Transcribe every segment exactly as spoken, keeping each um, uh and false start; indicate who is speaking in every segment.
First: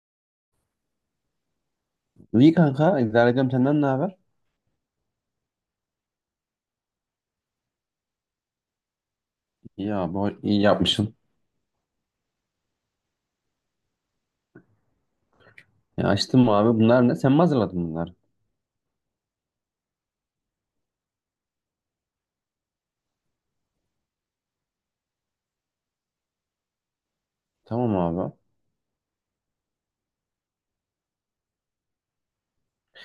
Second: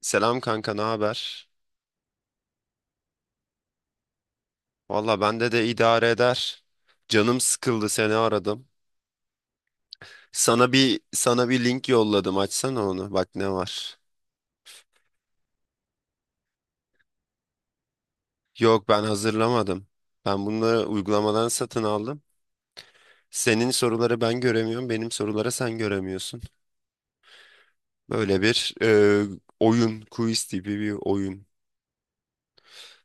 Speaker 1: Selam kanka, ne haber?
Speaker 2: İyi kanka, idare. Senden ne haber?
Speaker 1: Valla bende de idare eder. Canım sıkıldı seni aradım.
Speaker 2: İyi abi, iyi
Speaker 1: Sana bir
Speaker 2: yapmışsın.
Speaker 1: sana bir link yolladım. Açsana onu. Bak ne var.
Speaker 2: Ya açtım abi. Bunlar ne? Sen mi hazırladın bunları?
Speaker 1: Yok ben hazırlamadım. Ben bunları uygulamadan satın aldım. Senin soruları ben göremiyorum. Benim soruları sen göremiyorsun.
Speaker 2: Tamam abi.
Speaker 1: Böyle bir e, oyun, quiz tipi bir oyun.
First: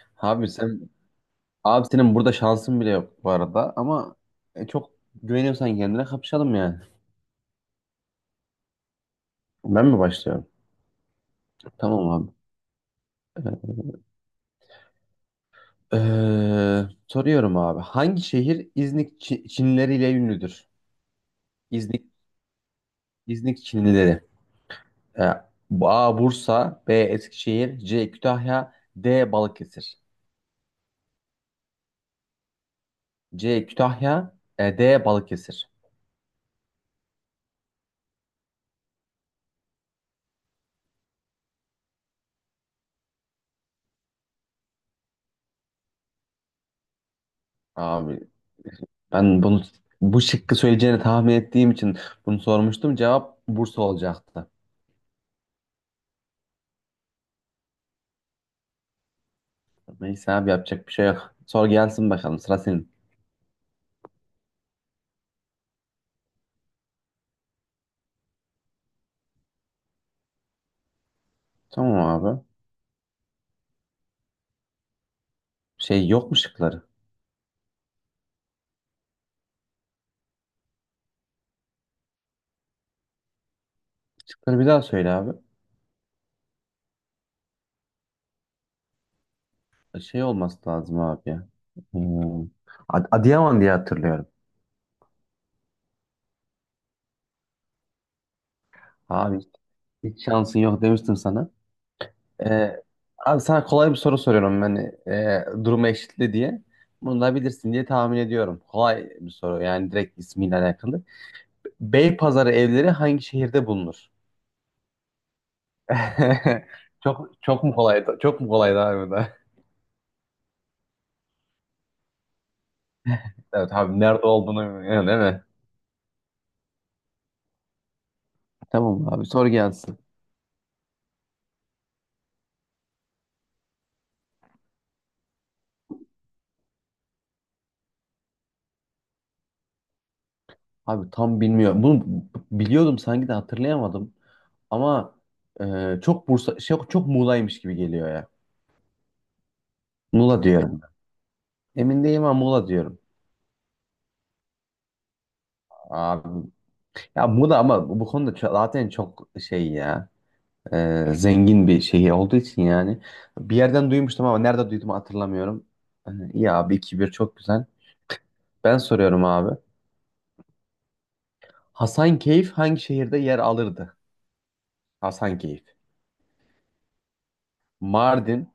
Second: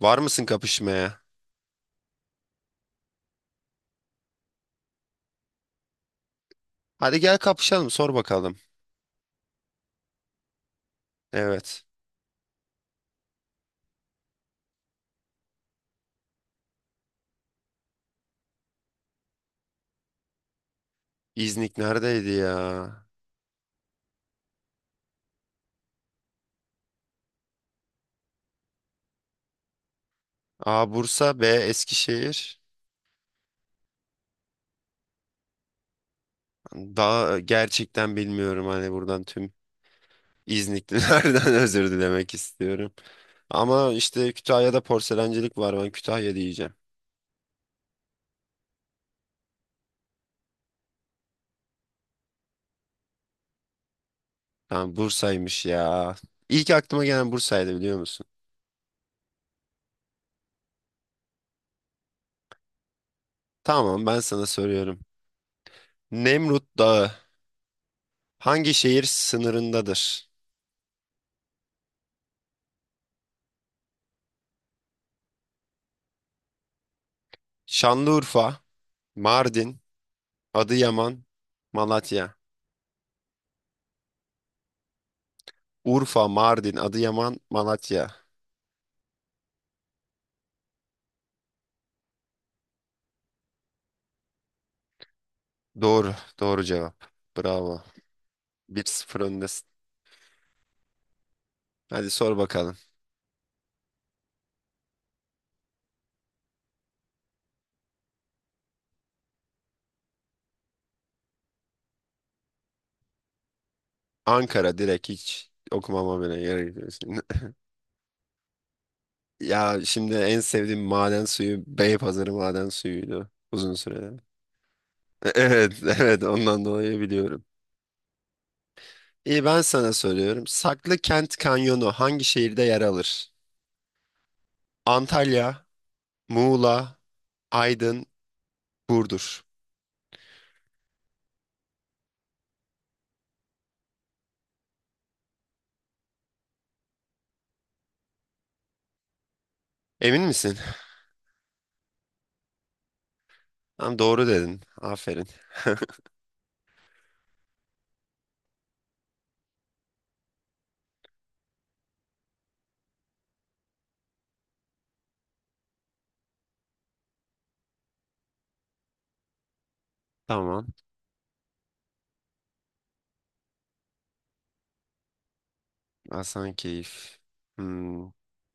Speaker 1: Var mısın
Speaker 2: Abi sen,
Speaker 1: kapışmaya?
Speaker 2: abi senin burada şansın bile yok bu arada ama e, çok güveniyorsan kendine kapışalım yani.
Speaker 1: Hadi gel kapışalım, sor bakalım.
Speaker 2: Ben mi başlıyorum?
Speaker 1: Evet.
Speaker 2: Tamam abi. Ee, soruyorum abi. Hangi şehir İznik Çi- Çinileriyle ünlüdür?
Speaker 1: İznik
Speaker 2: İznik.
Speaker 1: neredeydi ya?
Speaker 2: İznik Çinlileri. Ee, A. Bursa, B. Eskişehir, C. Kütahya, D. Balıkesir.
Speaker 1: A. Bursa, B. Eskişehir.
Speaker 2: C. Kütahya, e, D. Balıkesir.
Speaker 1: Daha e, gerçekten bilmiyorum hani buradan tüm İzniklilerden özür dilemek istiyorum. Ama işte Kütahya'da porselencilik var, ben Kütahya diyeceğim.
Speaker 2: Abi ben bunu, bu şıkkı söyleyeceğini tahmin ettiğim için bunu sormuştum. Cevap Bursa olacaktı.
Speaker 1: Tamam, Bursa'ymış ya. İlk aklıma gelen Bursa'ydı, biliyor musun?
Speaker 2: Neyse abi, yapacak bir şey yok. Sor gelsin bakalım, sıra senin.
Speaker 1: Tamam, ben sana soruyorum. Nemrut Dağı hangi şehir sınırındadır?
Speaker 2: Tamam abi. Şey, yok mu şıkları?
Speaker 1: Şanlıurfa, Mardin, Adıyaman, Malatya.
Speaker 2: Şıkları bir daha söyle abi.
Speaker 1: Urfa, Mardin, Adıyaman, Malatya.
Speaker 2: Şey olması lazım abi ya. Hmm. Ad- Adıyaman diye hatırlıyorum.
Speaker 1: Doğru, doğru cevap. Bravo. Bir sıfır
Speaker 2: Abi
Speaker 1: öndesin.
Speaker 2: hiç şansın yok demiştim sana.
Speaker 1: Hadi sor
Speaker 2: Ee,
Speaker 1: bakalım.
Speaker 2: Abi sana kolay bir soru soruyorum ben. Ee, durumu eşitli diye. Bunu da bilirsin diye tahmin ediyorum. Kolay bir soru, yani direkt ismiyle alakalı. Beypazarı evleri hangi şehirde bulunur?
Speaker 1: Ankara, direkt hiç okumama bile gerek yok. Şimdi-
Speaker 2: Çok, çok mu kolaydı? Çok mu kolaydı abi bu da?
Speaker 1: Ya şimdi en sevdiğim maden suyu Beypazarı maden suyuydu
Speaker 2: Evet
Speaker 1: uzun
Speaker 2: abi,
Speaker 1: sürede.
Speaker 2: nerede olduğunu bilmiyorum değil mi?
Speaker 1: Evet, evet, ondan dolayı biliyorum.
Speaker 2: Tamam abi,
Speaker 1: İyi,
Speaker 2: sor
Speaker 1: ben sana
Speaker 2: gelsin.
Speaker 1: soruyorum. Saklı Kent Kanyonu hangi şehirde yer alır? Antalya, Muğla, Aydın, Burdur.
Speaker 2: Abi tam bilmiyorum. Bunu biliyordum sanki de hatırlayamadım. Ama e, çok Bursa şey, çok Muğla'ymış gibi geliyor ya.
Speaker 1: Emin
Speaker 2: Muğla
Speaker 1: misin?
Speaker 2: diyorum. Emin değilim ama Muğla diyorum.
Speaker 1: Tamam, doğru dedin. Aferin.
Speaker 2: Abi ya, Muğla. Ama bu bu konuda ço- zaten çok şey ya. E, zengin bir şehir olduğu için yani. Bir yerden duymuştum ama nerede duydum hatırlamıyorum. Hani, iyi abi, iki bir çok güzel. Ben soruyorum abi.
Speaker 1: Tamam.
Speaker 2: Hasankeyf hangi şehirde yer alırdı? Hasankeyf.
Speaker 1: Hasankeyf. Hmm.
Speaker 2: Mardin,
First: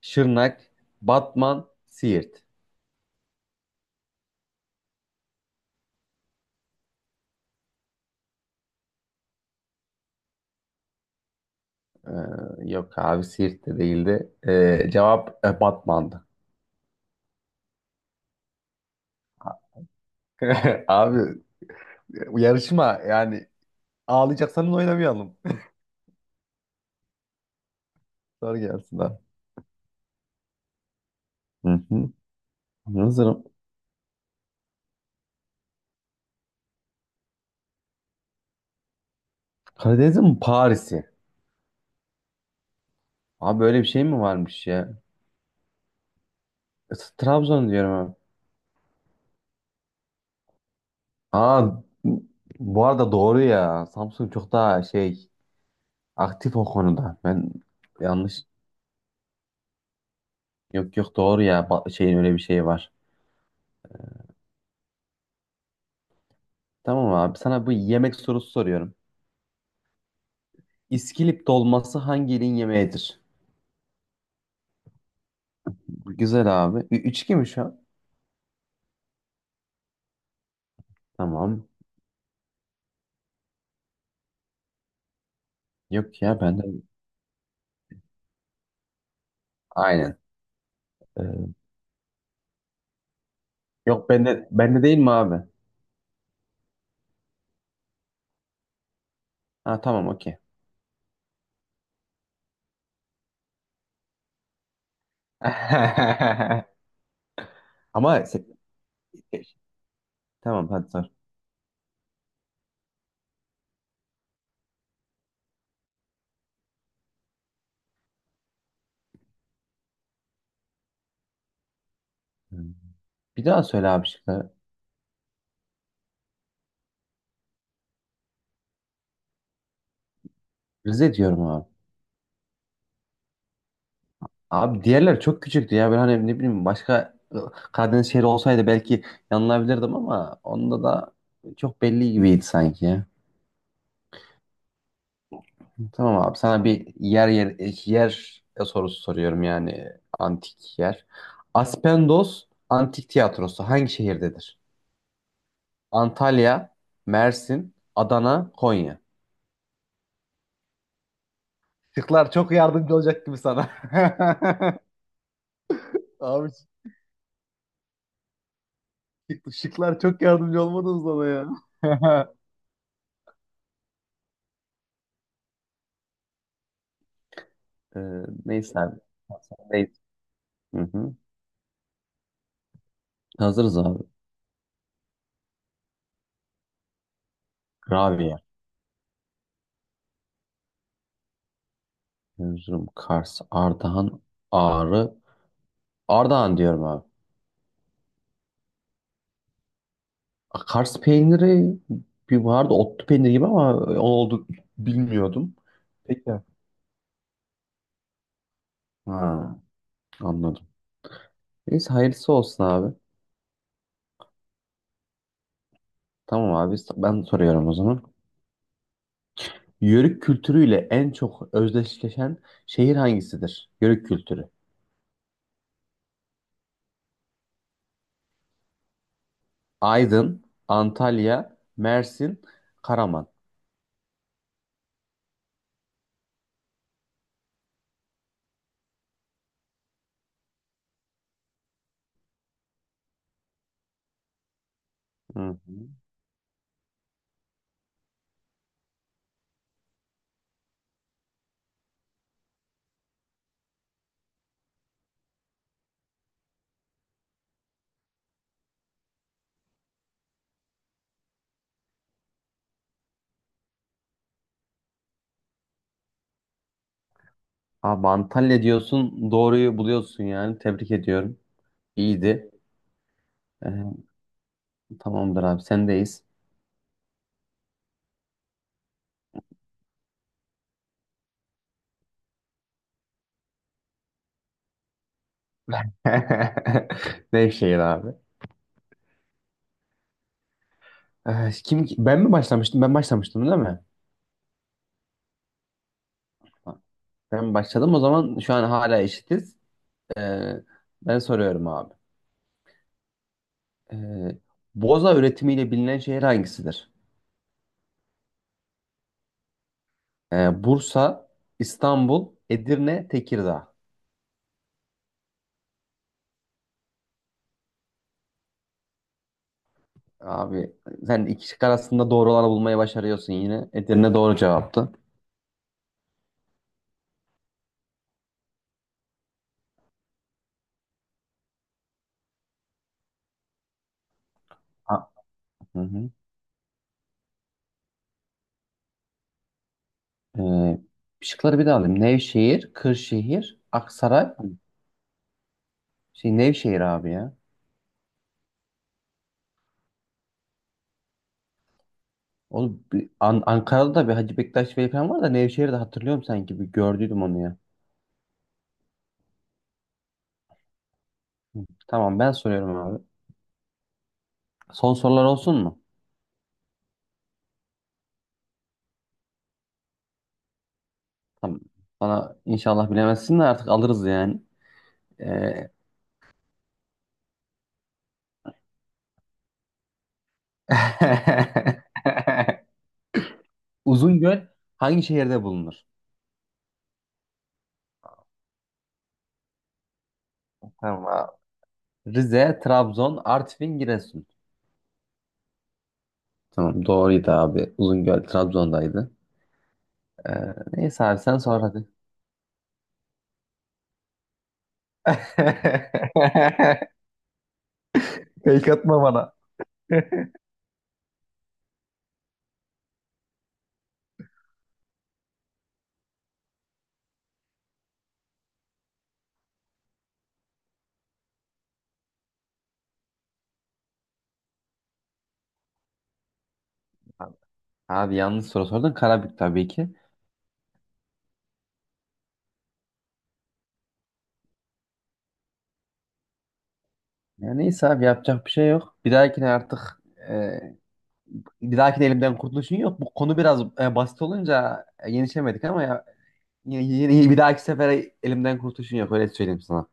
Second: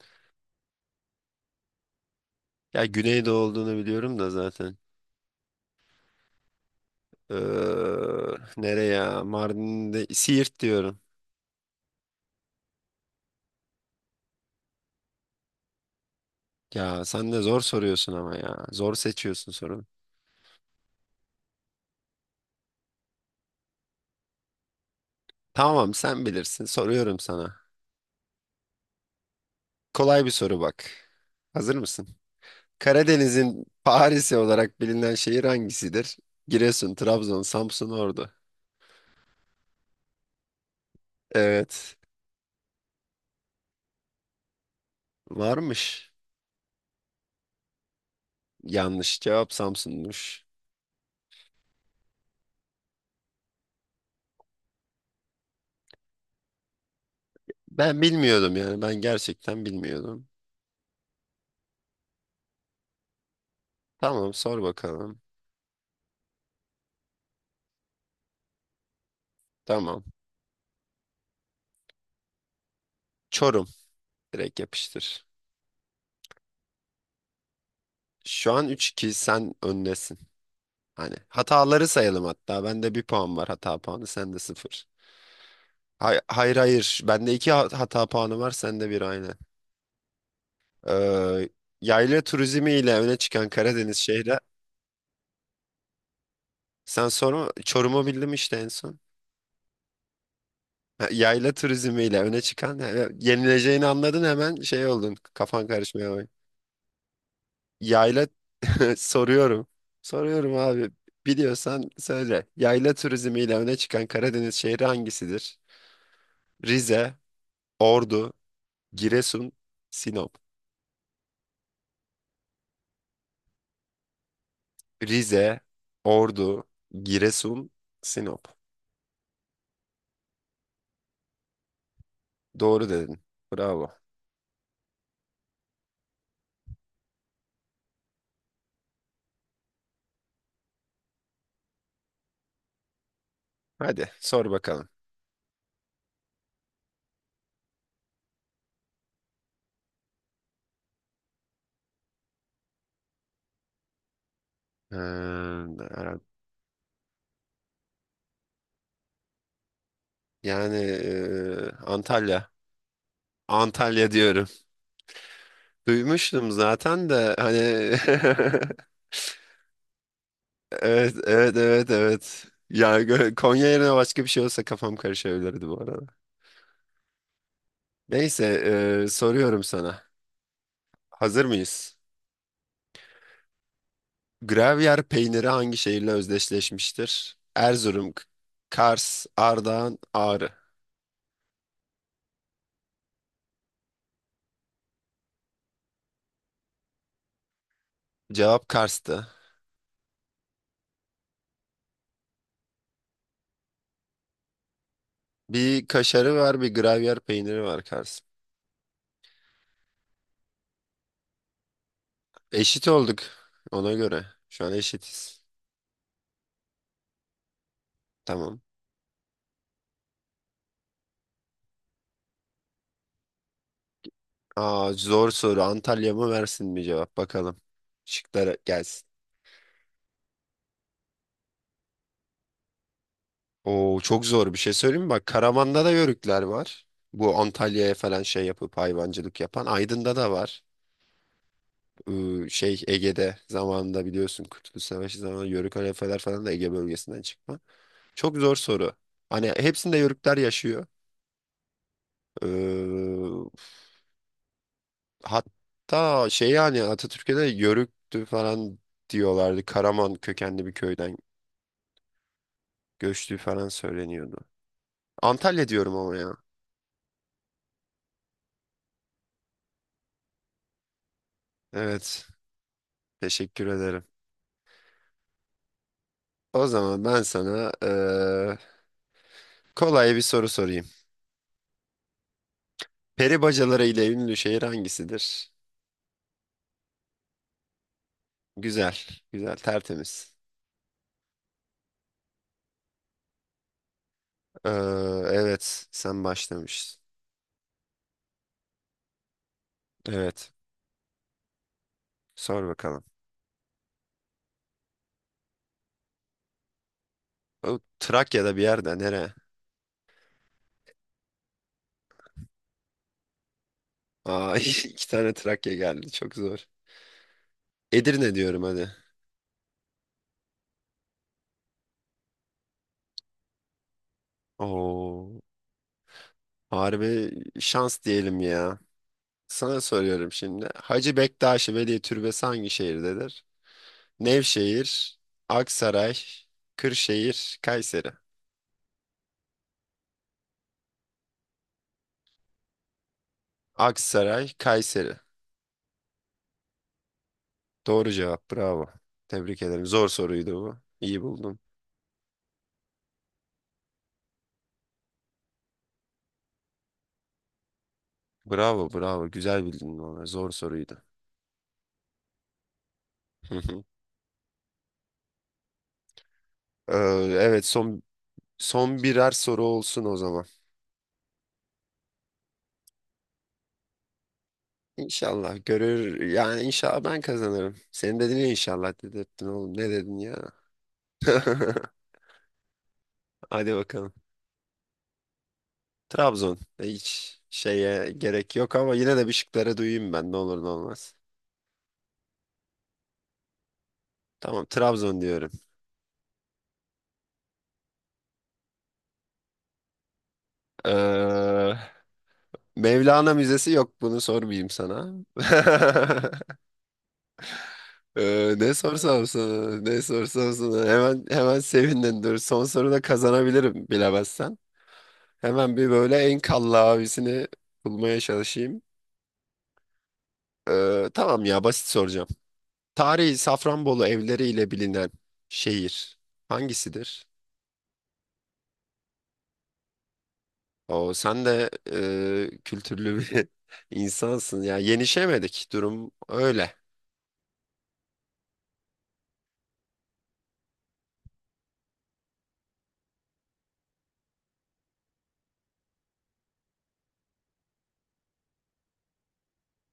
Speaker 2: Şırnak, Batman, Siirt.
Speaker 1: Ya Güneydoğu olduğunu biliyorum da zaten. Ee, nereye Mardin'de Siirt diyorum.
Speaker 2: Ee, Yok abi, Siirt de değildi. Ee, cevap e, Batman'dı.
Speaker 1: Ya sen de zor soruyorsun ama ya. Zor seçiyorsun sorunu.
Speaker 2: Abi, yarışma yani, ağlayacaksanız oynamayalım.
Speaker 1: Tamam, sen bilirsin. Soruyorum sana.
Speaker 2: Soru gelsin abi.
Speaker 1: Kolay bir soru bak. Hazır
Speaker 2: Hı
Speaker 1: mısın?
Speaker 2: hı. Hazırım.
Speaker 1: Karadeniz'in Paris'i olarak bilinen şehir hangisidir? Giresun, Trabzon, Samsun, Ordu.
Speaker 2: Karadeniz'in mi Paris'i?
Speaker 1: Evet.
Speaker 2: Abi böyle bir şey mi varmış ya?
Speaker 1: Varmış.
Speaker 2: E, Trabzon diyorum abi.
Speaker 1: Yanlış cevap, Samsun'muş.
Speaker 2: Aa, bu arada doğru ya. Samsung çok daha şey, aktif o konuda. Ben
Speaker 1: Ben
Speaker 2: yanlış.
Speaker 1: bilmiyordum yani. Ben gerçekten bilmiyordum.
Speaker 2: Yok yok, doğru ya. Ba- Şeyin öyle bir şeyi var.
Speaker 1: Tamam, sor bakalım.
Speaker 2: Tamam abi, sana bu yemek sorusu soruyorum.
Speaker 1: Tamam.
Speaker 2: İskilip dolması hangi ilin yemeğidir?
Speaker 1: Çorum. Direkt yapıştır.
Speaker 2: Güzel abi. Ü- Üç iki mi şu an?
Speaker 1: Şu an üç iki, sen öndesin. Hani
Speaker 2: Tamam.
Speaker 1: hataları sayalım hatta. Bende bir puan var hata puanı, sende sıfır. Hay-
Speaker 2: Yok ya,
Speaker 1: hayır,
Speaker 2: bende.
Speaker 1: hayır. Bende iki ha- hata puanı var, sende bir, aynı.
Speaker 2: Aynen.
Speaker 1: Ee,
Speaker 2: Ee,
Speaker 1: yayla turizmi ile öne çıkan Karadeniz
Speaker 2: Yok
Speaker 1: şehri.
Speaker 2: bende, bende değil mi abi?
Speaker 1: Sen sonra Çorum'u bildim işte en son.
Speaker 2: Ha, tamam, okey.
Speaker 1: Ha, yayla turizmi ile öne çıkan, yani yenileceğini anladın, hemen şey oldun. Kafan karışmaya bak.
Speaker 2: Ama
Speaker 1: Yayla
Speaker 2: se-
Speaker 1: soruyorum. Soruyorum
Speaker 2: tamam, hadi
Speaker 1: abi.
Speaker 2: sor.
Speaker 1: Biliyorsan söyle. Yayla turizmi ile öne çıkan Karadeniz şehri hangisidir? Rize, Ordu, Giresun, Sinop.
Speaker 2: Bir daha söyle abi şıkları.
Speaker 1: Rize, Ordu, Giresun, Sinop.
Speaker 2: Rize diyorum abi.
Speaker 1: Doğru dedin. Bravo.
Speaker 2: Abi diğerler çok küçüktü ya. Ben hani ne bileyim, başka ıı, Karadeniz şehri olsaydı belki yanılabilirdim ama onda da çok belli gibiydi sanki ya.
Speaker 1: Hadi sor bakalım.
Speaker 2: Tamam abi, sana bir yer yer yer sorusu soruyorum yani, antik yer. Aspendos Antik Tiyatrosu hangi şehirdedir?
Speaker 1: Ee,
Speaker 2: Antalya, Mersin, Adana, Konya.
Speaker 1: yani e,
Speaker 2: Şıklar
Speaker 1: Antalya.
Speaker 2: çok yardımcı olacak gibi sana.
Speaker 1: Antalya diyorum.
Speaker 2: Abi,
Speaker 1: Duymuştum zaten de hani
Speaker 2: Şık- Şıklar çok yardımcı olmadınız
Speaker 1: evet,
Speaker 2: bana ya.
Speaker 1: evet, evet, evet. Ya gö- Konya yerine başka bir şey olsa kafam karışabilirdi bu arada.
Speaker 2: Ee,
Speaker 1: Neyse,
Speaker 2: Neyse abi.
Speaker 1: e, soruyorum
Speaker 2: Neyse.
Speaker 1: sana.
Speaker 2: Hı hı.
Speaker 1: Hazır mıyız?
Speaker 2: Hazırız abi.
Speaker 1: Gravyer peyniri hangi şehirle özdeşleşmiştir? Erzurum,
Speaker 2: Rabia.
Speaker 1: Kars, Ardahan, Ağrı.
Speaker 2: Erzurum, Kars, Ardahan, Ağrı. Ardahan diyorum abi.
Speaker 1: Cevap Kars'tı.
Speaker 2: A, Kars peyniri bir vardı, otlu peynir gibi, ama onu oldu bilmiyordum.
Speaker 1: Bir
Speaker 2: Peki.
Speaker 1: kaşarı var, bir gravyer peyniri var Kars.
Speaker 2: Ha, anladım. Neyse, hayırlısı olsun
Speaker 1: Eşit
Speaker 2: abi.
Speaker 1: olduk ona göre. Şu an eşitiz.
Speaker 2: Tamam abi, ben soruyorum o zaman.
Speaker 1: Tamam.
Speaker 2: Yörük kültürüyle en çok özdeşleşen şehir hangisidir? Yörük kültürü.
Speaker 1: Aa, zor soru. Antalya mı Mersin mi, cevap bakalım. Şıklara gelsin.
Speaker 2: Aydın, Antalya, Mersin, Karaman.
Speaker 1: Oo, çok zor bir şey söyleyeyim mi? Bak, Karaman'da da yörükler var. Bu Antalya'ya falan şey yapıp hayvancılık yapan. Aydın'da da var. Iı, şey Ege'de zamanında biliyorsun, Kurtuluş Savaşı
Speaker 2: Hı
Speaker 1: zamanında Yörük
Speaker 2: hı.
Speaker 1: halefeler falan da Ege bölgesinden çıkma. Çok zor soru. Hani hepsinde Yörükler yaşıyor. Iı, hatta şey yani Atatürk'e de Yörüktü falan diyorlardı. Karaman kökenli bir köyden göçtüğü falan söyleniyordu. Antalya diyorum ama ya.
Speaker 2: Abi Antalya diyorsun, doğruyu buluyorsun yani. Tebrik ediyorum.
Speaker 1: Evet.
Speaker 2: İyiydi.
Speaker 1: Teşekkür ederim.
Speaker 2: Ee, Tamamdır abi, sendeyiz.
Speaker 1: O zaman ben sana ıı, kolay bir soru sorayım. Peri bacaları ile ünlü şehir hangisidir?
Speaker 2: Nevşehir abi.
Speaker 1: Güzel, güzel, tertemiz.
Speaker 2: Ee, kim, ben mi başlamıştım? Ben başlamıştım değil mi?
Speaker 1: Ee, evet, sen başlamışsın.
Speaker 2: Ben başladım. O zaman şu an hala eşitiz.
Speaker 1: Evet,
Speaker 2: Ee, Ben soruyorum abi.
Speaker 1: sor bakalım.
Speaker 2: Ee, Boza üretimiyle bilinen şehir hangisidir?
Speaker 1: O Trakya'da bir yerde nere?
Speaker 2: Ee, Bursa, İstanbul, Edirne, Tekirdağ.
Speaker 1: Aa, iki tane Trakya geldi, çok zor. Edirne diyorum, hadi.
Speaker 2: Abi sen iki şık arasında doğru olanı bulmayı başarıyorsun yine. Edirne doğru cevaptı.
Speaker 1: Oo, harbi şans diyelim ya. Sana soruyorum şimdi. Hacı Bektaşi Veli Türbesi hangi şehirdedir?
Speaker 2: Ha,
Speaker 1: Nevşehir,
Speaker 2: hı hı.
Speaker 1: Aksaray, Kırşehir, Kayseri.
Speaker 2: Ee, Şıkları bir daha alayım. Nevşehir, Kırşehir, Aksaray.
Speaker 1: Aksaray, Kayseri.
Speaker 2: Şey, Nevşehir abi ya.
Speaker 1: Doğru cevap, bravo. Tebrik ederim. Zor soruydu bu. İyi buldun.
Speaker 2: Oğlum, bir- An- Ankara'da da bir Hacı Bektaş Veli falan var da Nevşehir'de hatırlıyorum sanki. Bir gördüydüm onu ya.
Speaker 1: Bravo, bravo. Güzel bildin onu. Zor soruydu.
Speaker 2: Hı. Tamam, ben soruyorum abi.
Speaker 1: Hı hı.
Speaker 2: Son sorular olsun mu?
Speaker 1: Ee, evet, son son birer soru olsun o zaman.
Speaker 2: Tamam. Bana inşallah bilemezsin de artık alırız yani.
Speaker 1: İnşallah
Speaker 2: Ee...
Speaker 1: görür. Yani inşallah ben kazanırım. Senin dedin ya, inşallah dedirttin oğlum. Ne dedin ya? Hadi bakalım.
Speaker 2: Uzungöl hangi şehirde bulunur?
Speaker 1: Trabzon. E, Hiç şeye gerek yok ama yine de bir şıkları duyayım ben. Ne olur ne olmaz.
Speaker 2: Tamam. Rize, Trabzon, Artvin, Giresun.
Speaker 1: Tamam, Trabzon diyorum.
Speaker 2: Tamam, doğruydu abi. Uzungöl Trabzon'daydı. Ee, Neyse abi, sen sor
Speaker 1: Ee,
Speaker 2: hadi.
Speaker 1: Mevlana Müzesi yok. Bunu sormayayım sana. Ee,
Speaker 2: Fake
Speaker 1: ne
Speaker 2: atma
Speaker 1: sorsam
Speaker 2: bana.
Speaker 1: sana, ne sorsam sana. Hemen hemen sevindin, dur. Son soruda kazanabilirim bilemezsen. Hemen bir böyle en kalla abisini bulmaya çalışayım. Ee, tamam ya, basit soracağım. Tarihi Safranbolu evleriyle bilinen şehir hangisidir?
Speaker 2: Abi yanlış soru sordun. Karabük tabii ki.
Speaker 1: O sen de e, kültürlü bir insansın. Ya yenişemedik, durum öyle.
Speaker 2: Ya neyse abi, yapacak bir şey yok. Bir dahakine artık, e, bir dahakine elimden kurtuluşun yok. Bu konu biraz e, basit olunca e, yenişemedik ama ya, yine, yine- bir dahaki sefere elimden kurtuluşun yok. Öyle söyleyeyim sana.